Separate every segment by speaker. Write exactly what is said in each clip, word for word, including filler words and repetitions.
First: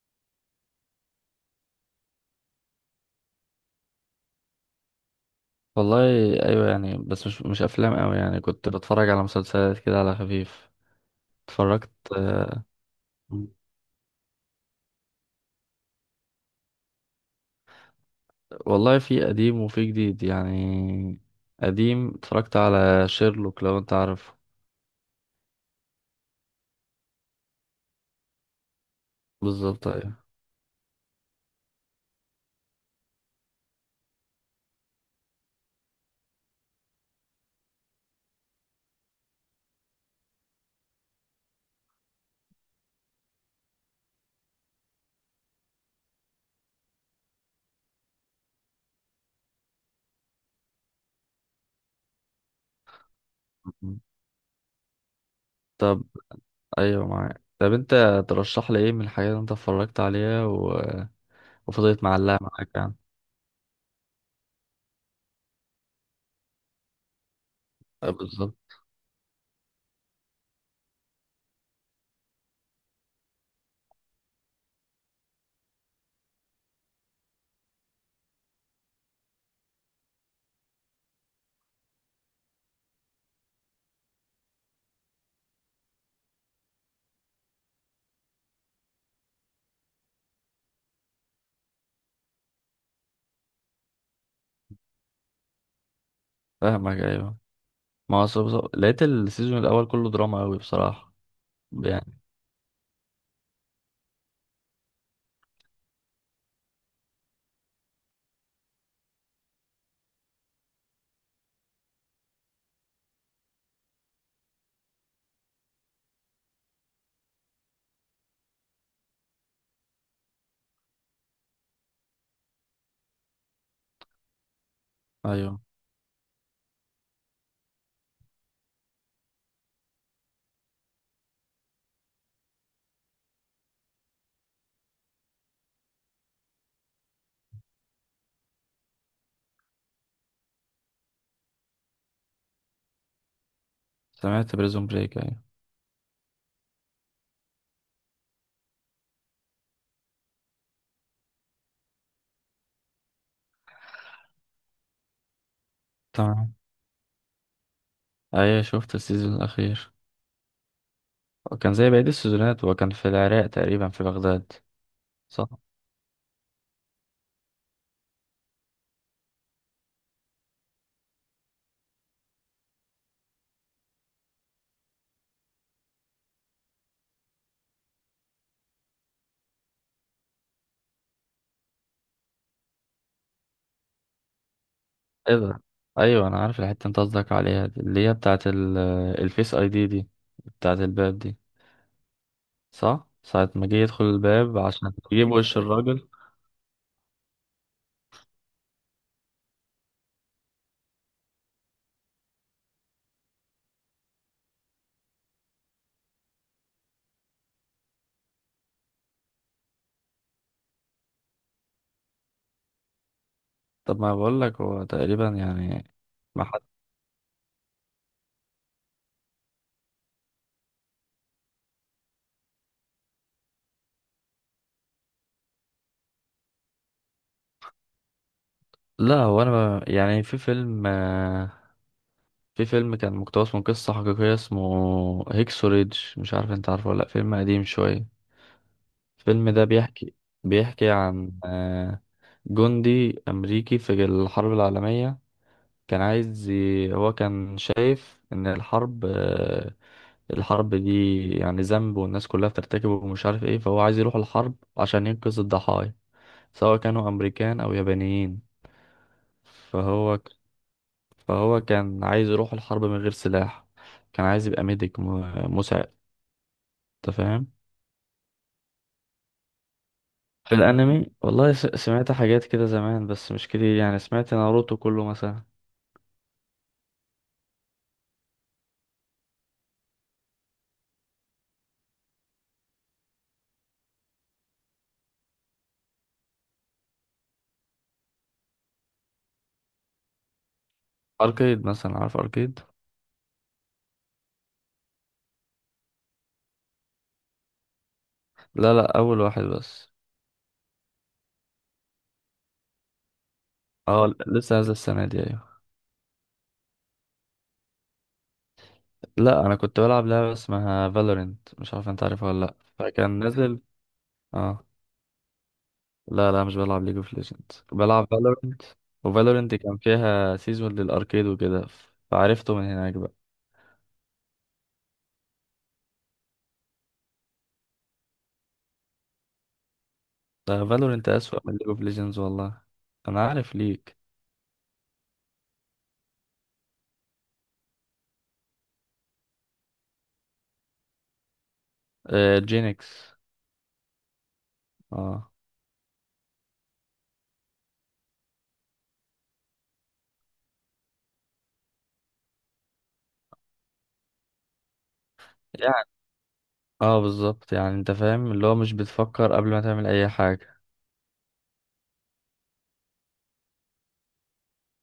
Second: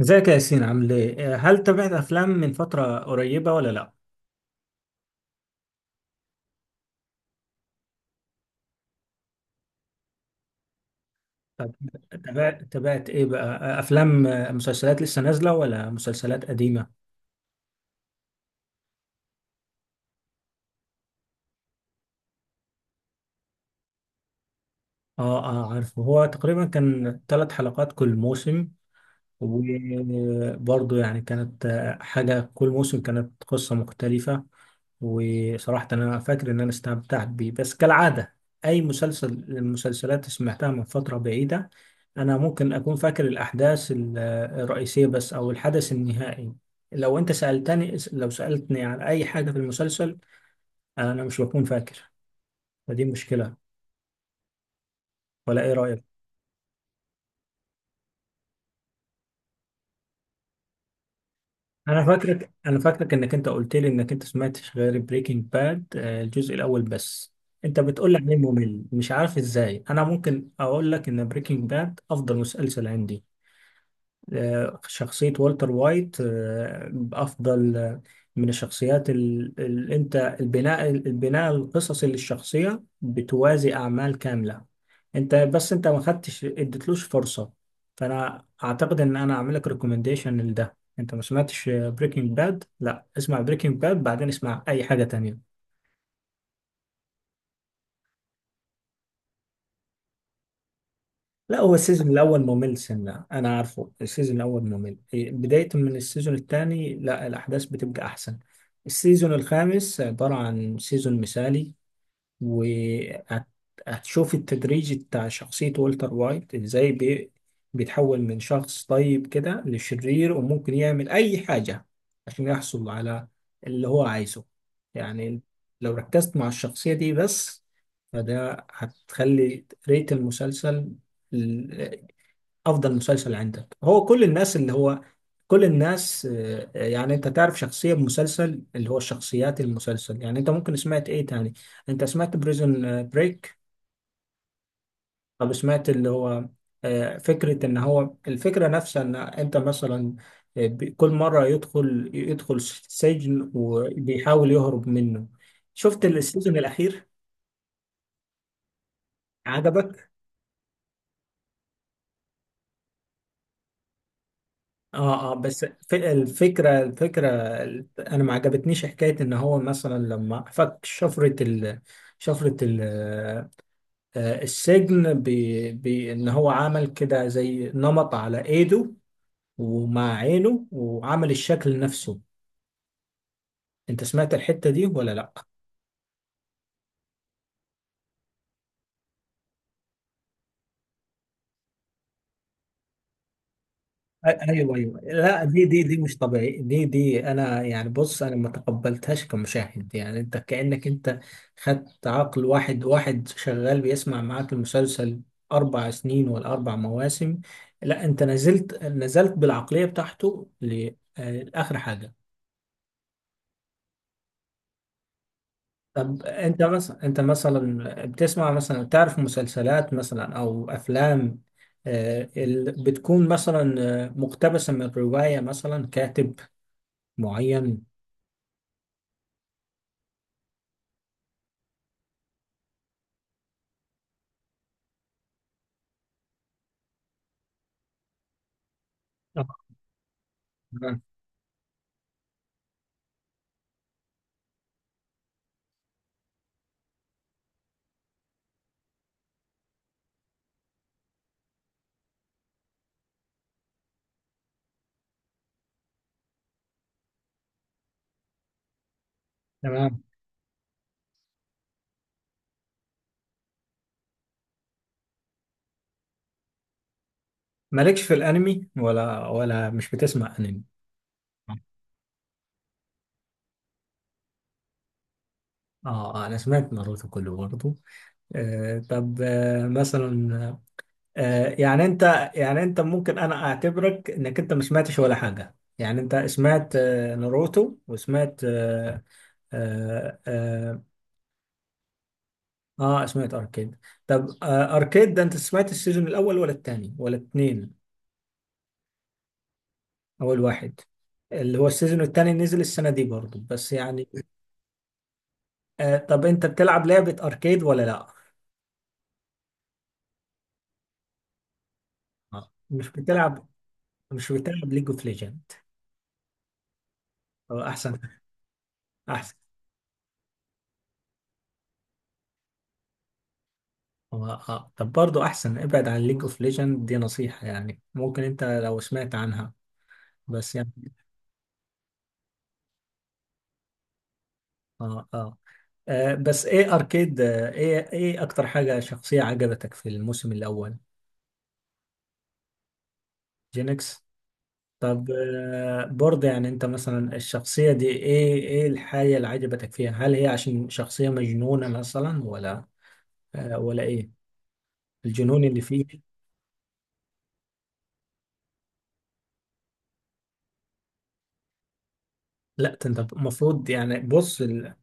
Speaker 1: ازيك يا ياسين، عامل ايه؟ آه، هل تابعت افلام من فترة قريبة ولا لا؟
Speaker 2: والله، ايوه يعني بس مش مش افلام قوي، يعني كنت بتفرج على مسلسلات كده على خفيف.
Speaker 1: طب
Speaker 2: اتفرجت.
Speaker 1: تابعت
Speaker 2: آه.
Speaker 1: تابعت ايه بقى؟ آه، افلام، آه، مسلسلات لسه نازلة ولا مسلسلات قديمة؟
Speaker 2: والله في قديم وفي جديد يعني. قديم اتفرجت على شيرلوك لو انت عارفه.
Speaker 1: اه اه، عارفه، هو تقريبا كان ثلاث حلقات كل موسم،
Speaker 2: بالظبط ايوه.
Speaker 1: وبرضه يعني كانت حاجة، كل موسم كانت قصة مختلفة. وصراحة أنا فاكر إن أنا استمتعت بيه، بس كالعادة أي مسلسل، المسلسلات سمعتها من فترة بعيدة، أنا ممكن أكون فاكر الأحداث ال- الرئيسية بس، أو الحدث النهائي. لو أنت سألتني لو سألتني عن أي حاجة في المسلسل أنا مش بكون فاكر، فدي مشكلة،
Speaker 2: مم.
Speaker 1: ولا إيه
Speaker 2: طب
Speaker 1: رأيك؟
Speaker 2: ايوه معاك. طب انت ترشح لي ايه من الحاجات اللي انت اتفرجت عليها و... وفضلت
Speaker 1: انا
Speaker 2: معلقة
Speaker 1: فاكرك
Speaker 2: معاك
Speaker 1: انا
Speaker 2: يعني.
Speaker 1: فاكرك انك انت قلت لي انك انت سمعتش غير بريكنج باد الجزء الاول بس، انت
Speaker 2: آه،
Speaker 1: بتقول لي عليه
Speaker 2: بالظبط.
Speaker 1: ممل. مش عارف ازاي، انا ممكن اقول لك ان بريكنج باد افضل مسلسل عندي. آه، شخصية والتر وايت، آه، أفضل آه، من الشخصيات اللي أنت، البناء البناء القصصي للشخصية بتوازي أعمال كاملة. أنت بس أنت ما خدتش، اديتلوش فرصة، فأنا أعتقد إن أنا أعمل لك ريكومنديشن لده. أنت ما سمعتش بريكنج باد، لا، اسمع بريكنج باد بعدين اسمع أي حاجة تانية.
Speaker 2: فاهمك ايوه. ما هو بالظبط- لقيت السيزون الاول كله دراما قوي بصراحة.
Speaker 1: لا، هو السيزون
Speaker 2: يعني
Speaker 1: الاول ممل، سنه انا عارفه السيزون الاول ممل، إيه، بدايه من السيزون الثاني لا، الاحداث بتبقى احسن. السيزون الخامس عباره عن سيزون مثالي، وهتشوف التدريج بتاع شخصية والتر وايت ازاي بي- بيتحول من شخص طيب كده لشرير، وممكن يعمل أي حاجة عشان يحصل على اللي هو عايزه، يعني.
Speaker 2: ايوه.
Speaker 1: لو ركزت مع الشخصية دي بس، فده هتخلي ريت المسلسل افضل مسلسل عندك. هو كل الناس اللي هو، كل الناس آه، يعني انت تعرف شخصية بمسلسل، اللي هو شخصيات المسلسل، يعني انت ممكن سمعت ايه تاني؟ انت سمعت بريزون بريك.
Speaker 2: سمعت بريزون بريك ايوه.
Speaker 1: طب سمعت اللي هو، آه، فكرة ان هو، الفكرة نفسها، ان انت مثلا آه، ب- كل مرة يدخل يدخل سجن وبيحاول يهرب منه. شفت
Speaker 2: تمام.
Speaker 1: السيزون الاخير؟
Speaker 2: ايوه شفت السيزون الاخير،
Speaker 1: عجبك؟
Speaker 2: كان زي بقية السيزونات وكان في العراق تقريبا في بغداد.
Speaker 1: اه اه،
Speaker 2: صح.
Speaker 1: بس ف- الفكرة، الفكرة انا ما عجبتنيش حكاية ان هو مثلا لما فك شفرة ال، شفرة ال آه، السجن، ب- ب- ان هو عمل كده زي نمط على ايده، ومع عينه، وعمل الشكل نفسه. انت سمعت الحتة دي ولا لا؟
Speaker 2: ايه ده. ايوه انا عارف الحته انت قصدك عليها دي، اللي هي بتاعه ال- الفيس اي دي دي، بتاعه الباب دي. صح ساعه ما جه يدخل الباب
Speaker 1: ايوه
Speaker 2: عشان
Speaker 1: ايوه،
Speaker 2: يجيب
Speaker 1: لا،
Speaker 2: وش
Speaker 1: دي دي دي
Speaker 2: الراجل.
Speaker 1: مش طبيعي، دي دي انا يعني بص، انا ما تقبلتهاش كمشاهد، يعني انت كأنك انت خدت عقل واحد واحد شغال بيسمع معاك المسلسل اربع سنين ولا اربع مواسم، لا انت نزلت نزلت بالعقلية بتاعته لاخر حاجة.
Speaker 2: طب ما بقول لك هو تقريبا يعني.
Speaker 1: طب
Speaker 2: ما حد.
Speaker 1: انت مثلا انت مثلا بتسمع مثلا، تعرف مسلسلات مثلا او افلام آه، ال- بتكون مثلا آه، مقتبسة من رواية مثلا، كاتب معين؟
Speaker 2: لا هو انا ب- يعني في فيلم آه، في فيلم كان مقتبس من قصه حقيقيه اسمه هيكسوريدج، مش عارف انت عارفه ولا لا، فيلم قديم شويه. الفيلم ده بيحكي بيحكي
Speaker 1: تمام.
Speaker 2: عن آه، جندي أمريكي في الحرب العالمية. كان عايز ي- هو كان شايف إن الحرب آه، الحرب دي يعني ذنب والناس كلها بترتكبه، ومش عارف ايه، فهو عايز يروح الحرب عشان ينقذ الضحايا سواء كانوا أمريكان أو يابانيين.
Speaker 1: تمام.
Speaker 2: فهو ك- فهو كان عايز يروح الحرب من غير سلاح. كان عايز يبقى ميديك م- مساعد. أنت فاهم.
Speaker 1: مالكش في الانمي ولا، ولا مش بتسمع
Speaker 2: في
Speaker 1: انمي؟
Speaker 2: الانمي والله، س- سمعت حاجات كده زمان بس مش كتير، يعني سمعت ناروتو كله مثلا.
Speaker 1: اه، آه، انا سمعت ناروتو كله برضه. آه طب آه مثلا آه يعني انت يعني انت ممكن انا اعتبرك انك انت ما سمعتش ولا حاجه، يعني انت سمعت آه ناروتو وسمعت اه اه, آه,
Speaker 2: اركيد مثلا، عارف اركيد.
Speaker 1: آه سمعت اركيد. طب آه اركيد ده انت سمعت السيزون الاول ولا الثاني ولا الاثنين؟
Speaker 2: لا، لا، اول واحد بس.
Speaker 1: اول واحد، اللي هو السيزون الثاني نزل السنه دي برضه بس
Speaker 2: اه،
Speaker 1: يعني.
Speaker 2: ل- لسه نازل السنه دي ايوه.
Speaker 1: آه طب انت بتلعب لعبة اركيد ولا لا؟
Speaker 2: لا انا كنت بلعب لعبه اسمها فالورنت، مش عارف انت عارفها ولا
Speaker 1: آه.
Speaker 2: لا،
Speaker 1: مش
Speaker 2: فكان
Speaker 1: بتلعب،
Speaker 2: نازل.
Speaker 1: مش
Speaker 2: اه.
Speaker 1: بتلعب ليج اوف ليجند؟
Speaker 2: لا، لا، مش بلعب ليج اوف
Speaker 1: هو
Speaker 2: ليجندز،
Speaker 1: احسن.
Speaker 2: بلعب فالورنت.
Speaker 1: احسن.
Speaker 2: وفالورنت كان فيها سيزون للاركيد وكده، فعرفته من هناك بقى.
Speaker 1: هو اه، طب برضه احسن ابعد عن ليج اوف ليجند، دي نصيحة يعني، ممكن انت لو سمعت عنها بس
Speaker 2: ده
Speaker 1: يعني.
Speaker 2: فالورنت اسوأ من ليج اوف ليجندز والله. انا عارف ليك.
Speaker 1: اه اه, آه بس ايه اركيد آه ايه، ايه اكتر حاجة شخصية عجبتك في الموسم الاول؟
Speaker 2: آه، جينكس.
Speaker 1: جينكس. طب
Speaker 2: اه،
Speaker 1: آه برضه يعني انت مثلا الشخصية دي ايه، ايه الحاجة اللي عجبتك فيها؟ هل هي عشان شخصية مجنونة مثلا ولا آه ولا ايه، الجنون اللي فيك؟
Speaker 2: اه، بالظبط. يعني انت فاهم اللي هو مش بتفكر قبل ما تعمل اي حاجة.
Speaker 1: لا، ده انت المفروض يعني، بص ال...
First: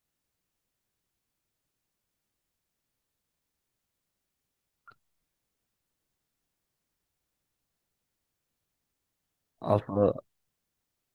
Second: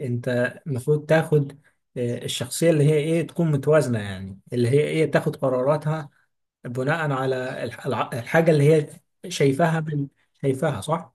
Speaker 1: انت المفروض تاخد آه، الشخصية اللي هي ايه، تكون متوازنة، يعني اللي هي ايه، تاخد قراراتها بناء على الح- الع- الحاجة اللي هي شايفاها من،
Speaker 2: اصل
Speaker 1: شايفاها صح؟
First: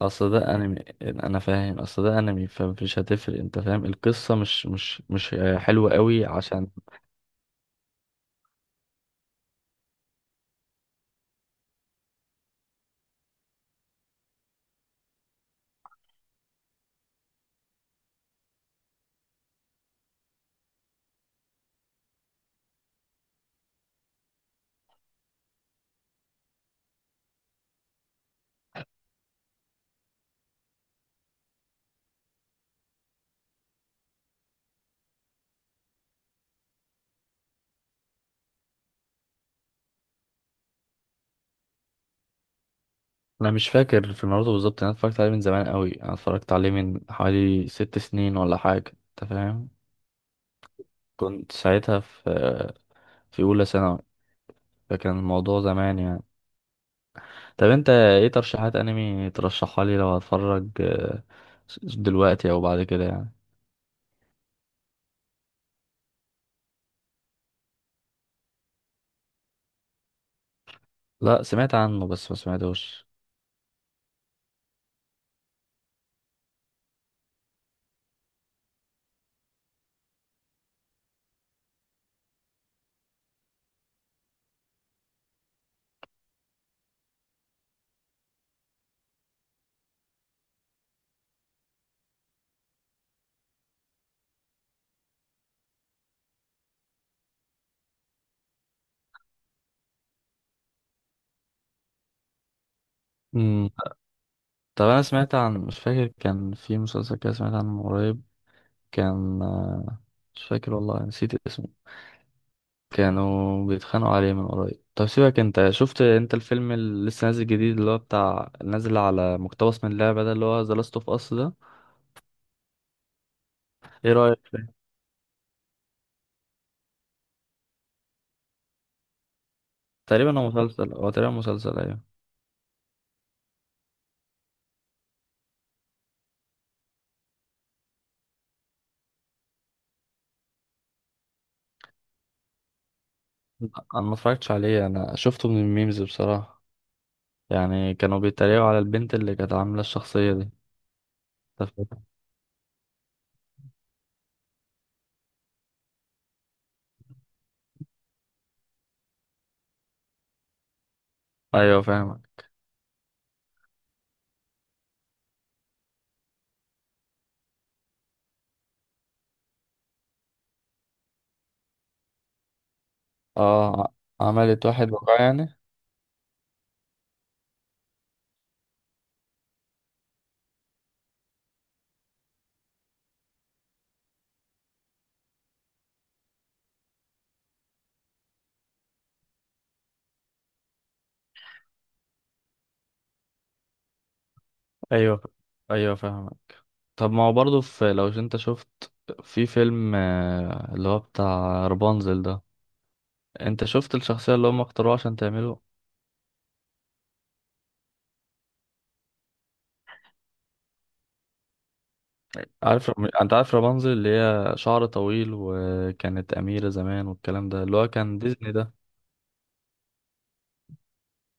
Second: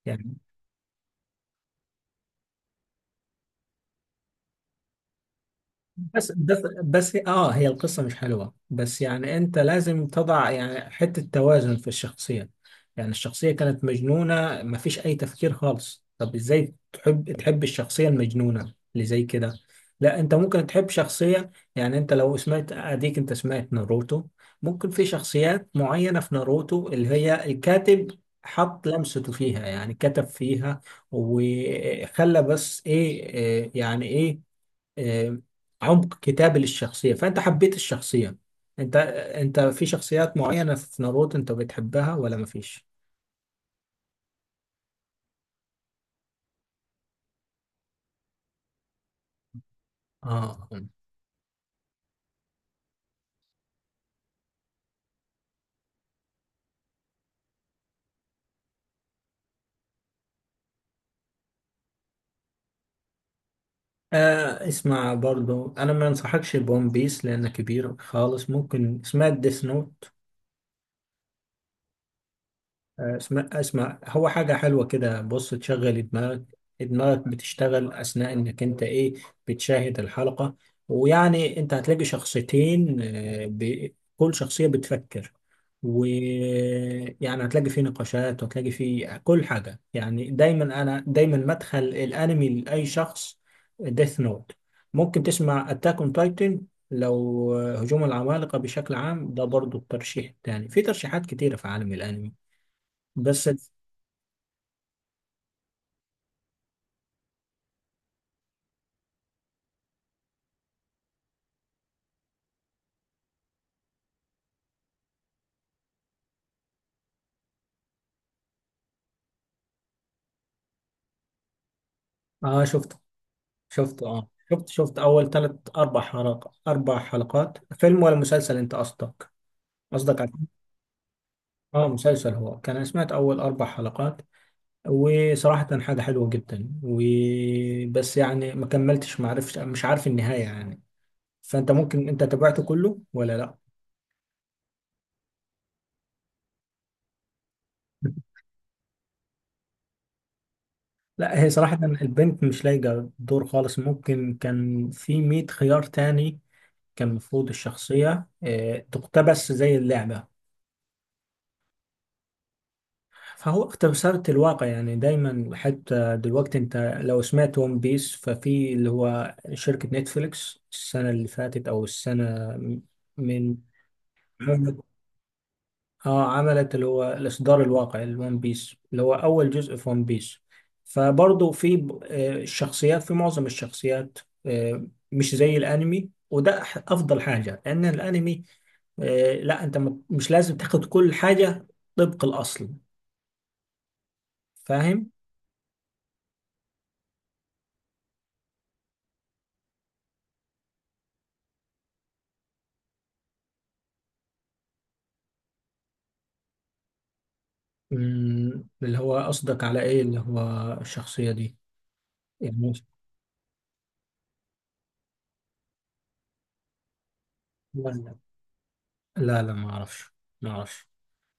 Speaker 2: اصل ده انمي انا فاهم. اصل ده انمي فمش هتفرق. انت فاهم القصة مش مش مش حلوة قوي
Speaker 1: بس، بس،
Speaker 2: عشان.
Speaker 1: بس اه هي القصة مش حلوة، بس يعني انت لازم تضع يعني حتة توازن في الشخصية. يعني الشخصية كانت مجنونة، مفيش اي تفكير خالص، طب ازاي تحب، تحب الشخصية المجنونة اللي زي كده؟ لا، انت ممكن تحب شخصية، يعني انت لو سمعت، اديك انت سمعت ناروتو، ممكن في شخصيات معينة في ناروتو اللي هي الكاتب حط لمسته فيها، يعني كتب فيها وخلى، بس ايه، إيه، يعني ايه، آه، عمق كتابة للشخصية، فأنت حبيت الشخصية. أنت أنت في شخصيات معينة في ناروتو أنت بتحبها ولا مفيش؟
Speaker 2: انا مش فاكر في ناروتو بالظبط، انا اتفرجت عليه من زمان قوي، انا اتفرجت عليه من حوالي ست سنين ولا حاجة. انت فاهم.
Speaker 1: آه.
Speaker 2: كنت ساعتها في في اولى ثانوي. فكان الموضوع زمان يعني. طب انت ايه ترشيحات انمي ترشحها لي لو هتفرج آه، دلوقتي او بعد كده يعني.
Speaker 1: آه اسمع، برضو أنا ما أنصحكش بون بيس لأنه كبير خالص. ممكن سمعت ديث،
Speaker 2: لا سمعت عنه بس ما سمعتوش.
Speaker 1: آه، اسمع اسمع، هو حاجة حلوة كده، بص تشغل دماغك، دماغك بتشتغل أثناء إنك أنت إيه، بتشاهد الحلقة، ويعني أنت هتلاقي شخصيتين آه، ب- كل شخصية بتفكر، ويعني هتلاقي فيه نقاشات، وهتلاقي فيه كل حاجة، يعني دايما أنا دايما مدخل الأنمي لأي شخص ديث نوت. ممكن تسمع أتاك أون تايتن، لو آه، هجوم العمالقة بشكل عام، ده برضو الترشيح التاني في ترشيحات كتيرة في عالم الأنمي، بس ال-
Speaker 2: امم طب انا سمعت عن، مش فاكر، كان في مسلسل كده سمعت عنه من قريب. كان آه، مش فاكر والله نسيت اسمه. كانوا بيتخانقوا عليه من قريب. طب سيبك، انت شفت انت الفيلم اللي لسه نازل جديد اللي هو بتاع نازل على مقتبس من اللعبة ده اللي هو ذا لاست اوف اس ده.
Speaker 1: اه، شفته، شفته
Speaker 2: ايه
Speaker 1: اه
Speaker 2: رأيك
Speaker 1: شفت
Speaker 2: فيه؟
Speaker 1: شفت اول ثلاث، اربع حلقات، اربع حلقات فيلم ولا مسلسل انت قصدك، قصدك على؟
Speaker 2: تقريبا هو مسلسل، هو تقريبا مسلسل
Speaker 1: اه،
Speaker 2: ايوه.
Speaker 1: مسلسل، هو كان أنا سمعت اول اربع حلقات، وصراحة حاجة حلوة جدا، وبس يعني ما كملتش، ما عرفش، مش عارف النهاية يعني. فانت ممكن انت تابعته كله ولا لا؟
Speaker 2: لا، انا ما اتفرجتش عليه. انا شفته من الميمز بصراحة. يعني كانوا بيتريقوا على البنت اللي كانت عاملة الشخصية دي.
Speaker 1: لا، هي
Speaker 2: أنت
Speaker 1: صراحة
Speaker 2: فاهم؟
Speaker 1: البنت مش لايقة الدور خالص، ممكن كان في مئة خيار تاني. كان المفروض الشخصية آه، تقتبس زي اللعبة،
Speaker 2: ايوه فاهم.
Speaker 1: فهو تمثال الواقع يعني، دايما حتى دلوقتي انت لو سمعت ون بيس، ففي اللي هو شركة نتفليكس السنة اللي فاتت او السنة من،
Speaker 2: اه، ع- عملت
Speaker 1: مم.
Speaker 2: واحد وقع يعني.
Speaker 1: اه عملت اللي هو الاصدار الواقعي الون بيس، اللي هو اول جزء في ون بيس، فبرضه في ب- آه، الشخصيات، في معظم الشخصيات آه، مش زي الانمي، وده أح- افضل حاجة، لان الانمي آه، لا انت م- مش لازم تاخد كل حاجة طبق الاصل، فاهم.
Speaker 2: ايوه، ايوه، فاهم. طب ما هو برضه في، لو انت شفت، في فيلم آه، اللي هو بتاع رابنزل ده. انت شفت الشخصية اللي هم اختاروها عشان تعمله.
Speaker 1: مم، اللي هو قصدك على ايه؟ اللي هو الشخصية دي يعني؟
Speaker 2: عارف رم... انت عارف رابنزل اللي هي شعر طويل وكانت أميرة زمان والكلام ده اللي هو
Speaker 1: ولا-
Speaker 2: كان ديزني ده.
Speaker 1: لا لا، ما اعرفش. ما اعرفش.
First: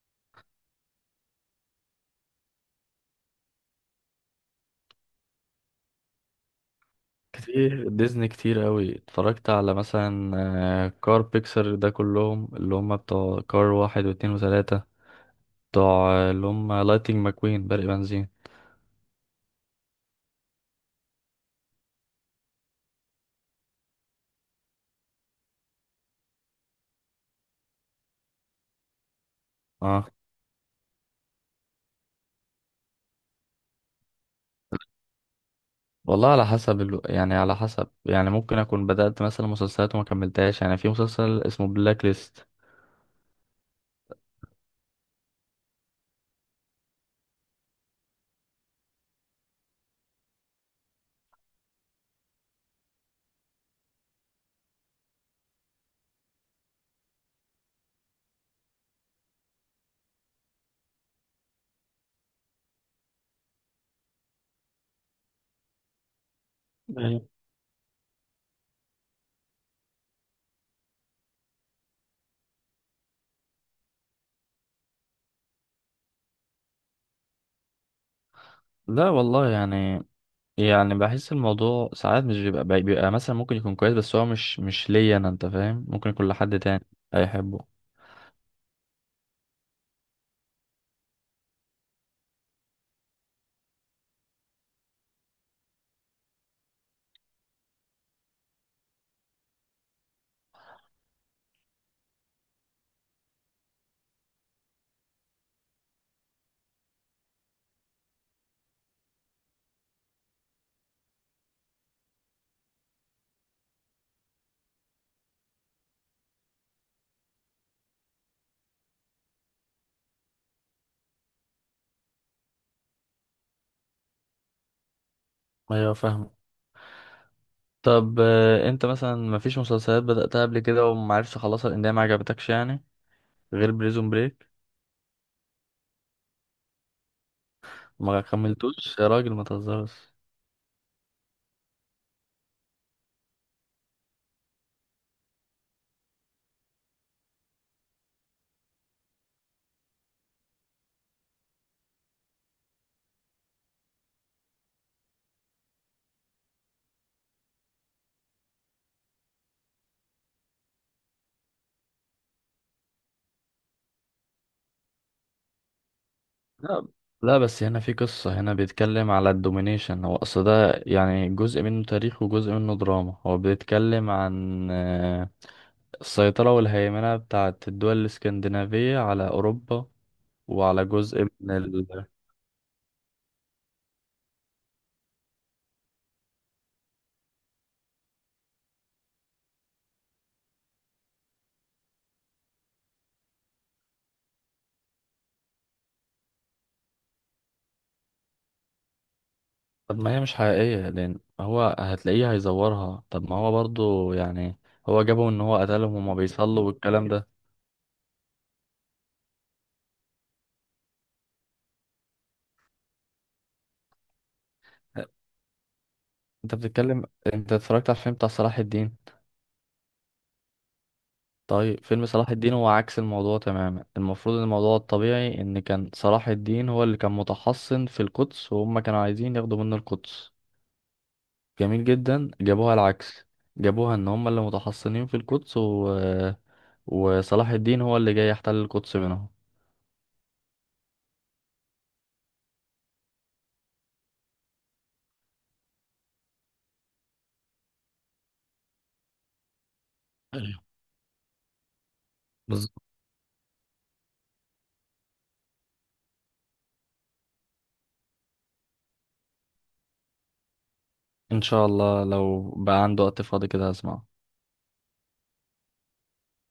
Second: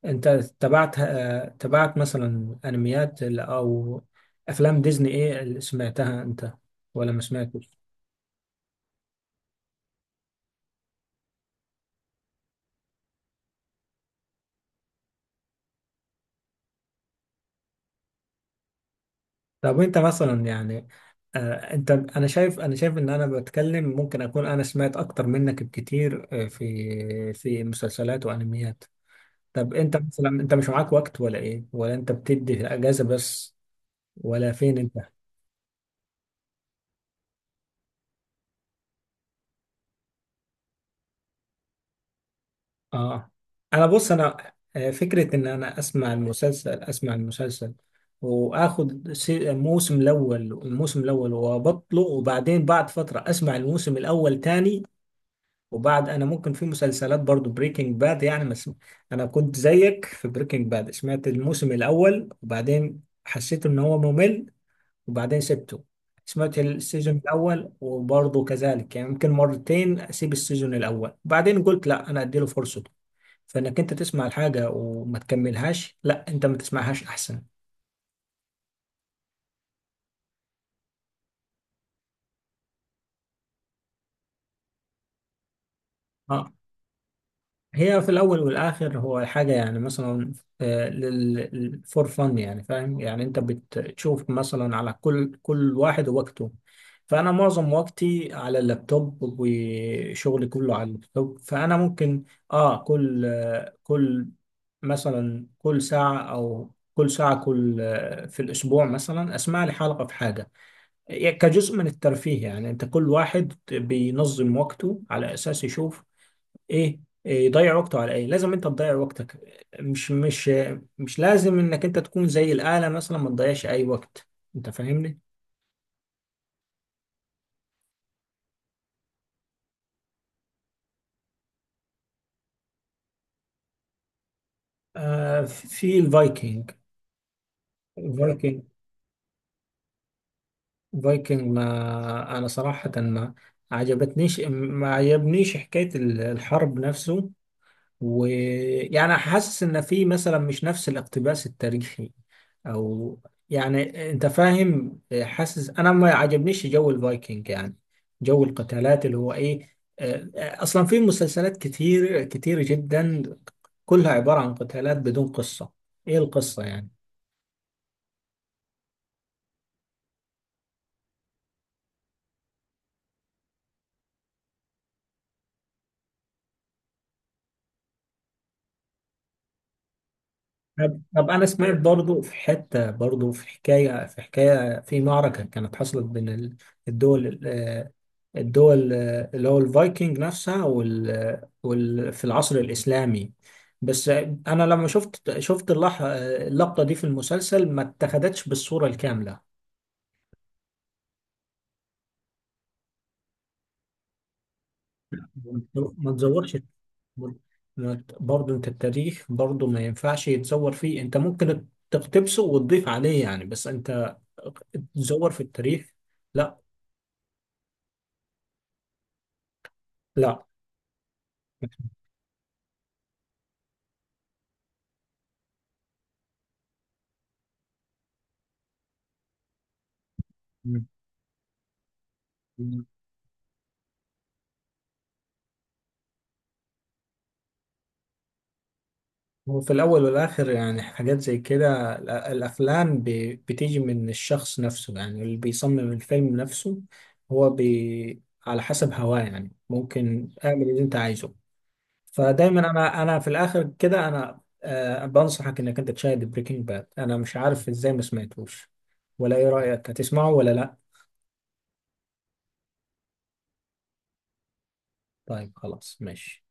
Speaker 1: انت تبعت آه، تبعت مثلا انميات ال- او افلام ديزني، ايه اللي سمعتها انت ولا ما سمعتش؟
Speaker 2: كتير، ديزني كتير قوي. اتفرجت على مثلا آه، كار بيكسر ده كلهم اللي هم بتوع كار واحد واتنين وتلاتة، بتوع آه، اللي هم لايتنج ماكوين برق بنزين.
Speaker 1: طب انت مثلا يعني آه، انت، انا شايف انا شايف ان انا بتكلم ممكن اكون انا سمعت اكتر منك بكتير آه، في في مسلسلات وانميات. طب انت
Speaker 2: اه،
Speaker 1: مثلا انت مش معاك وقت ولا ايه، ولا انت بتدي اجازة بس، ولا فين انت؟
Speaker 2: والله على حسب ال... يعني على حسب، يعني ممكن اكون بدأت مثلا مسلسلات وما كملتهاش، يعني في مسلسل اسمه بلاك ليست.
Speaker 1: اه، انا بص، انا آه، فكره ان انا اسمع المسلسل، اسمع المسلسل واخد سي- الموسم الاول، الموسم الاول وابطله وبعدين بعد فتره اسمع الموسم الاول تاني. وبعد، انا ممكن في مسلسلات برضو بريكنج باد يعني مس... انا كنت زيك في بريكنج باد، سمعت الموسم الاول وبعدين حسيت ان هو ممل، وبعدين سبته. سمعت السيزون
Speaker 2: ايوه.
Speaker 1: الاول وبرضه كذلك، يعني ممكن مرتين اسيب السيزون الاول، بعدين قلت لا انا اديله فرصه. فانك انت تسمع الحاجه وما تكملهاش، لا انت ما تسمعهاش احسن.
Speaker 2: لا والله يعني يعني بحس الموضوع ساعات مش بيبقى بيبقى مثلا ممكن يكون كويس، بس هو مش مش ليا انا، انت فاهم، ممكن يكون
Speaker 1: اه،
Speaker 2: لحد تاني هيحبه.
Speaker 1: هي في الاول والاخر هو حاجه يعني مثلا فور فن، يعني فاهم يعني، انت بتشوف مثلا على كل كل واحد وقته. فانا معظم وقتي على اللابتوب، وشغلي كله على اللابتوب، فانا ممكن، اه كل آه، كل مثلا، كل ساعه او كل ساعه، كل آه، في الاسبوع مثلا اسمع لي حلقه في حاجه، يعني كجزء من الترفيه. يعني انت كل واحد بينظم وقته على اساس يشوف ايه، إيه يضيع وقته على ايه، لازم انت تضيع وقتك، مش مش مش لازم انك انت تكون زي الآلة مثلا ما تضيعش اي وقت، انت فاهمني.
Speaker 2: ايوه فاهم. طب آه، انت مثلا مفيش مسلسلات بدأتها قبل كده ومعرفش اخلصها لان هي ما عجبتكش يعني، غير بريزون بريك.
Speaker 1: آه في الفايكنج،
Speaker 2: ما
Speaker 1: الفايكنج
Speaker 2: كملتوش يا راجل ما تهزرش.
Speaker 1: الفايكنج ما انا صراحة ما عجبتنيش ما عجبنيش حكاية الحرب نفسه، ويعني حاسس ان في مثلا مش نفس الاقتباس التاريخي او، يعني انت فاهم، حاسس انا ما عجبنيش جو الفايكنج يعني، جو القتالات اللي هو ايه، آه، اصلا في مسلسلات كتير كتير جدا كلها عبارة عن قتالات بدون قصة، ايه القصة
Speaker 2: لا،
Speaker 1: يعني؟
Speaker 2: لا، بس هنا في قصة. هنا بيتكلم على الدومينيشن، هو أصل ده يعني جزء منه تاريخ وجزء منه دراما. هو بيتكلم عن آه، السيطرة والهيمنة بتاعت الدول الإسكندنافية على أوروبا وعلى
Speaker 1: طب
Speaker 2: جزء
Speaker 1: طب، انا
Speaker 2: من
Speaker 1: سمعت
Speaker 2: ال...
Speaker 1: برضو في حتة، برضو في حكاية، في حكاية في معركة كانت حصلت بين ال- الدول، آه، الدول آه، اللي هو الفايكنج نفسها وال... وال... في العصر الإسلامي. بس آه، أنا لما شفت، شفت اللح... آه، اللقطة دي في المسلسل ما اتخذتش بالصورة الكاملة.
Speaker 2: طب ما هي مش حقيقية لأن هو هتلاقيه هيزورها. طب ما هو برضو يعني هو جابه إن هو قتلهم
Speaker 1: ما
Speaker 2: وما
Speaker 1: تزورش،
Speaker 2: بيصلوا والكلام ده.
Speaker 1: ما ت- برضه أنت التاريخ برضه ما ينفعش يتزور فيه. أنت ممكن تقتبسه وتضيف عليه يعني، بس أنت تزور في التاريخ
Speaker 2: أنت
Speaker 1: لا.
Speaker 2: بتتكلم. أنت اتفرجت على الفيلم بتاع صلاح الدين؟
Speaker 1: لا
Speaker 2: طيب فيلم صلاح الدين هو عكس الموضوع تماما. المفروض ان الموضوع الطبيعي ان كان صلاح الدين هو اللي كان متحصن في القدس وهم كانوا عايزين ياخدوا منه القدس. جميل جدا جابوها العكس. جابوها ان هم اللي متحصنين في القدس و... وصلاح الدين هو اللي جاي يحتل القدس منهم.
Speaker 1: هو في الأول والآخر يعني حاجات زي كده الأ- الأفلام ب- بتيجي من الشخص نفسه، يعني اللي بيصمم الفيلم نفسه هو بي على حسب هواه يعني، ممكن
Speaker 2: ايوه
Speaker 1: اعمل اللي أنت عايزه. فدايما
Speaker 2: بالظبط.
Speaker 1: أنا أنا في الآخر كده أنا آه، بنصحك إنك أنت تشاهد بريكنج باد، أنا مش عارف إزاي ما سمعتوش، ولا إيه رأيك، هتسمعه ولا لأ؟
Speaker 2: ان شاء الله لو بقى عنده وقت فاضي كده هسمعه.
Speaker 1: طيب، خلاص، ماشي.